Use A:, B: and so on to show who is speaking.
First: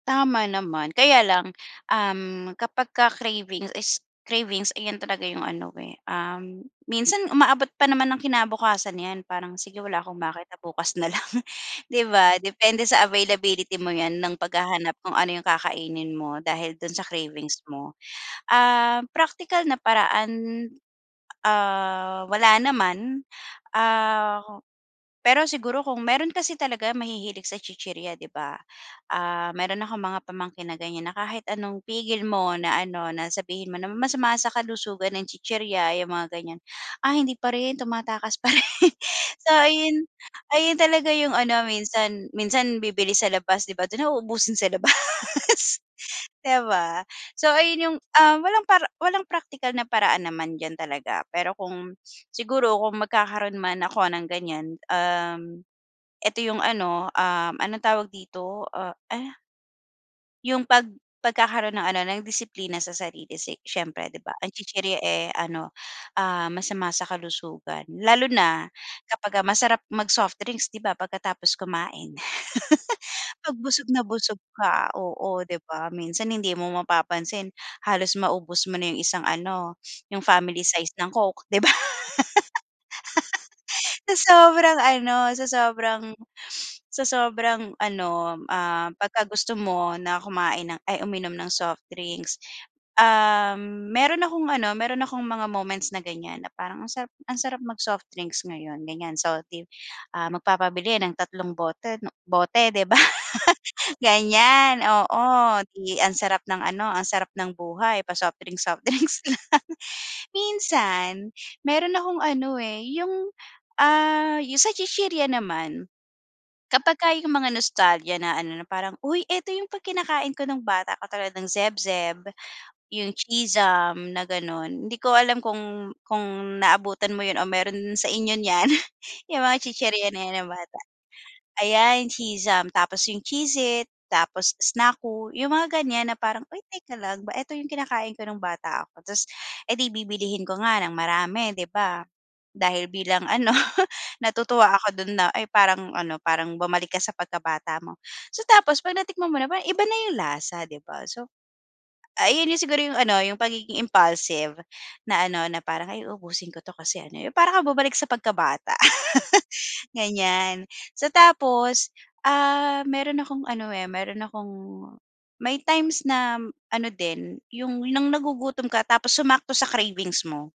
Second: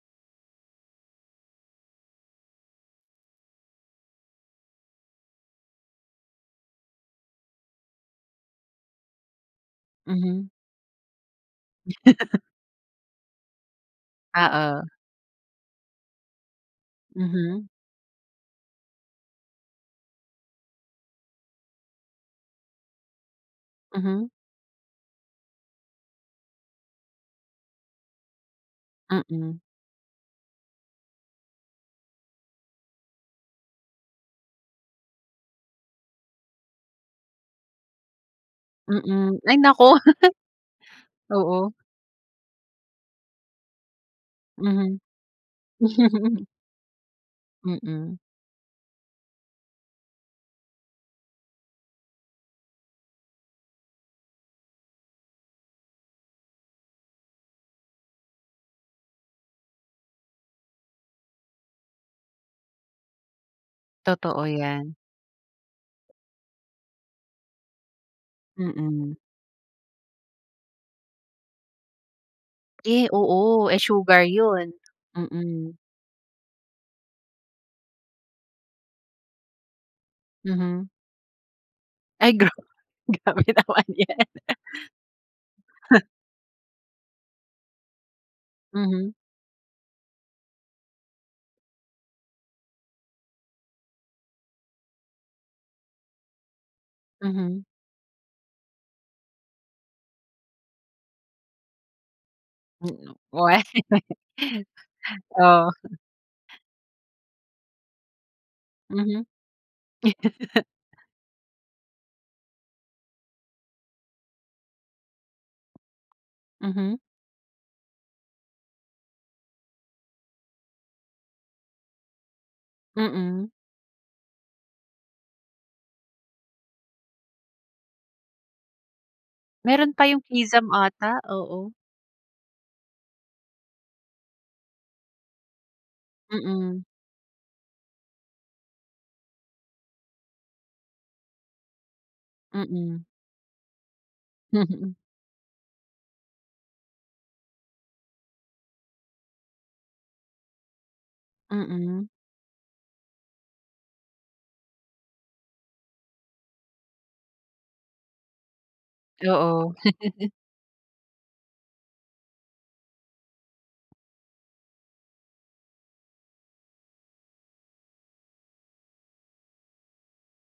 A: Tama naman. Kaya lang, um, kapagka cravings s cravings, ayan talaga yung ano, eh, um, minsan umaabot pa naman ng kinabukasan 'yan. Parang, sige wala akong
B: Mhm.
A: makita, bukas na lang, 'di ba? Depende sa availability mo 'yan ng
B: Oo.
A: paghahanap kung ano yung kakainin mo dahil dun sa cravings
B: Mhm.
A: mo. Um, praktikal na paraan, ah, wala naman.
B: Mhm.
A: Ah, pero siguro kung meron kasi talaga mahihilig sa chichirya, 'di ba? Ah,
B: Mm.
A: meron akong mga pamangkin na ganiyan, na kahit anong pigil mo na ano, na sabihin mo na masama sa kalusugan ang chichirya, eh, yung mga ganiyan, ay hindi pa rin, tumatakas pa rin.
B: Mm,
A: So
B: ay naku.
A: ayun, ayun talaga yung ano
B: Oo.
A: minsan. Minsan, bibili sa labas, 'di ba? Dun na uubusin sa labas,
B: Mhm.
A: 'di ba? So, ayun yung,
B: Mm.
A: ah, walang para walang praktikal na paraan naman diyan talaga. Pero kung siguro, kung magkakaroon man ako ng ganiyan, um, eto yung ano, um, anong tawag dito, ah, uh Yung pag pagkakaroon ng ano, ng disiplina sa sarili, si siyempre, 'di ba?
B: Totoo
A: Ang
B: 'yan.
A: chichirya, eh, ano, ah, masama sa kalusugan. Lalo na
B: Mm.
A: kapagka masarap mag-soft drinks, 'di ba, pagkatapos kumain.
B: Eh,
A: 'Pag
B: oo. Eh,
A: busog na
B: sugar
A: busog
B: yun.
A: ka, oo, 'di
B: Mm.
A: ba? Minsan, hindi mo mapapansin, halos maubos mo na yung isang ano, yung family
B: Mhm.
A: size ng Coke, 'di ba?
B: Ay gra grabe naman
A: Sa
B: 'yan.
A: sobrang ano, sa sobrang sa sobrang ano, ah,
B: Mhm.
A: pagka gusto mo na kumain ng ay, uminom ng soft drinks. Um, meron akong ano, meron akong mga moments na ganiyan na parang ang sarap, ang sarap
B: Mhm.
A: mag-soft drinks ngayon, ganiyan. So 'di, ah, magpapabili ng tatlong bote 'no, bote, 'di ba,
B: Hmm. We
A: ganiyan, oo.
B: oo.
A: 'Di ang sarap ng ano, ang sarap ng buhay, pa-soft drinks soft drinks
B: Mhm.
A: lang. Minsan, meron akong ano, eh, yung, ah yung sa chichirya naman,
B: Mhm.
A: kapagka yung mga nostalgia na ano, na parang, uy, eto yung 'pag kinakain ko nung bata, katulad ng Zeb-Zeb, yung
B: Mm.
A: Cheez-Zum na gano'n. Hindi ko alam kung kung naabutan mo yun o meron sa inyo niyan. Yung mga
B: Meron
A: chichirya
B: pa
A: na'
B: yung
A: yan nung
B: Cheez-Zum
A: bata.
B: ata, oo.
A: Ayan, Cheez-Zum, tapos yung Cheez-It, tapos Snacku, yung mga ganiyan. Na parang, uy,
B: Mm.
A: teka lang ba, eto yung kinakain ko nung bata ako, ta's edi bibilihin ko nga ng marami, 'di ba? Dahil
B: Mm.
A: bilang ano, natutuwa ako
B: Mhm.
A: dun na, ay parang ano, parang bumalik ka sa pagkabata mo. So, tapos 'pag natikman mo na, parang iba na yung lasa, 'di ba? So,
B: Mm.
A: ay yun yung siguro yung ano, yung pagiging impulsive na ano, na parang, ay, uubusin ko 'to kasi ano, eh, yung para kang bumalik sa pagkabata
B: Oo.
A: ganiyan. So, tapos, ah, meron akong ano, eh, meron akong may times na ano din, yung nang nagugutom ka tapos sumakto sa cravings mo.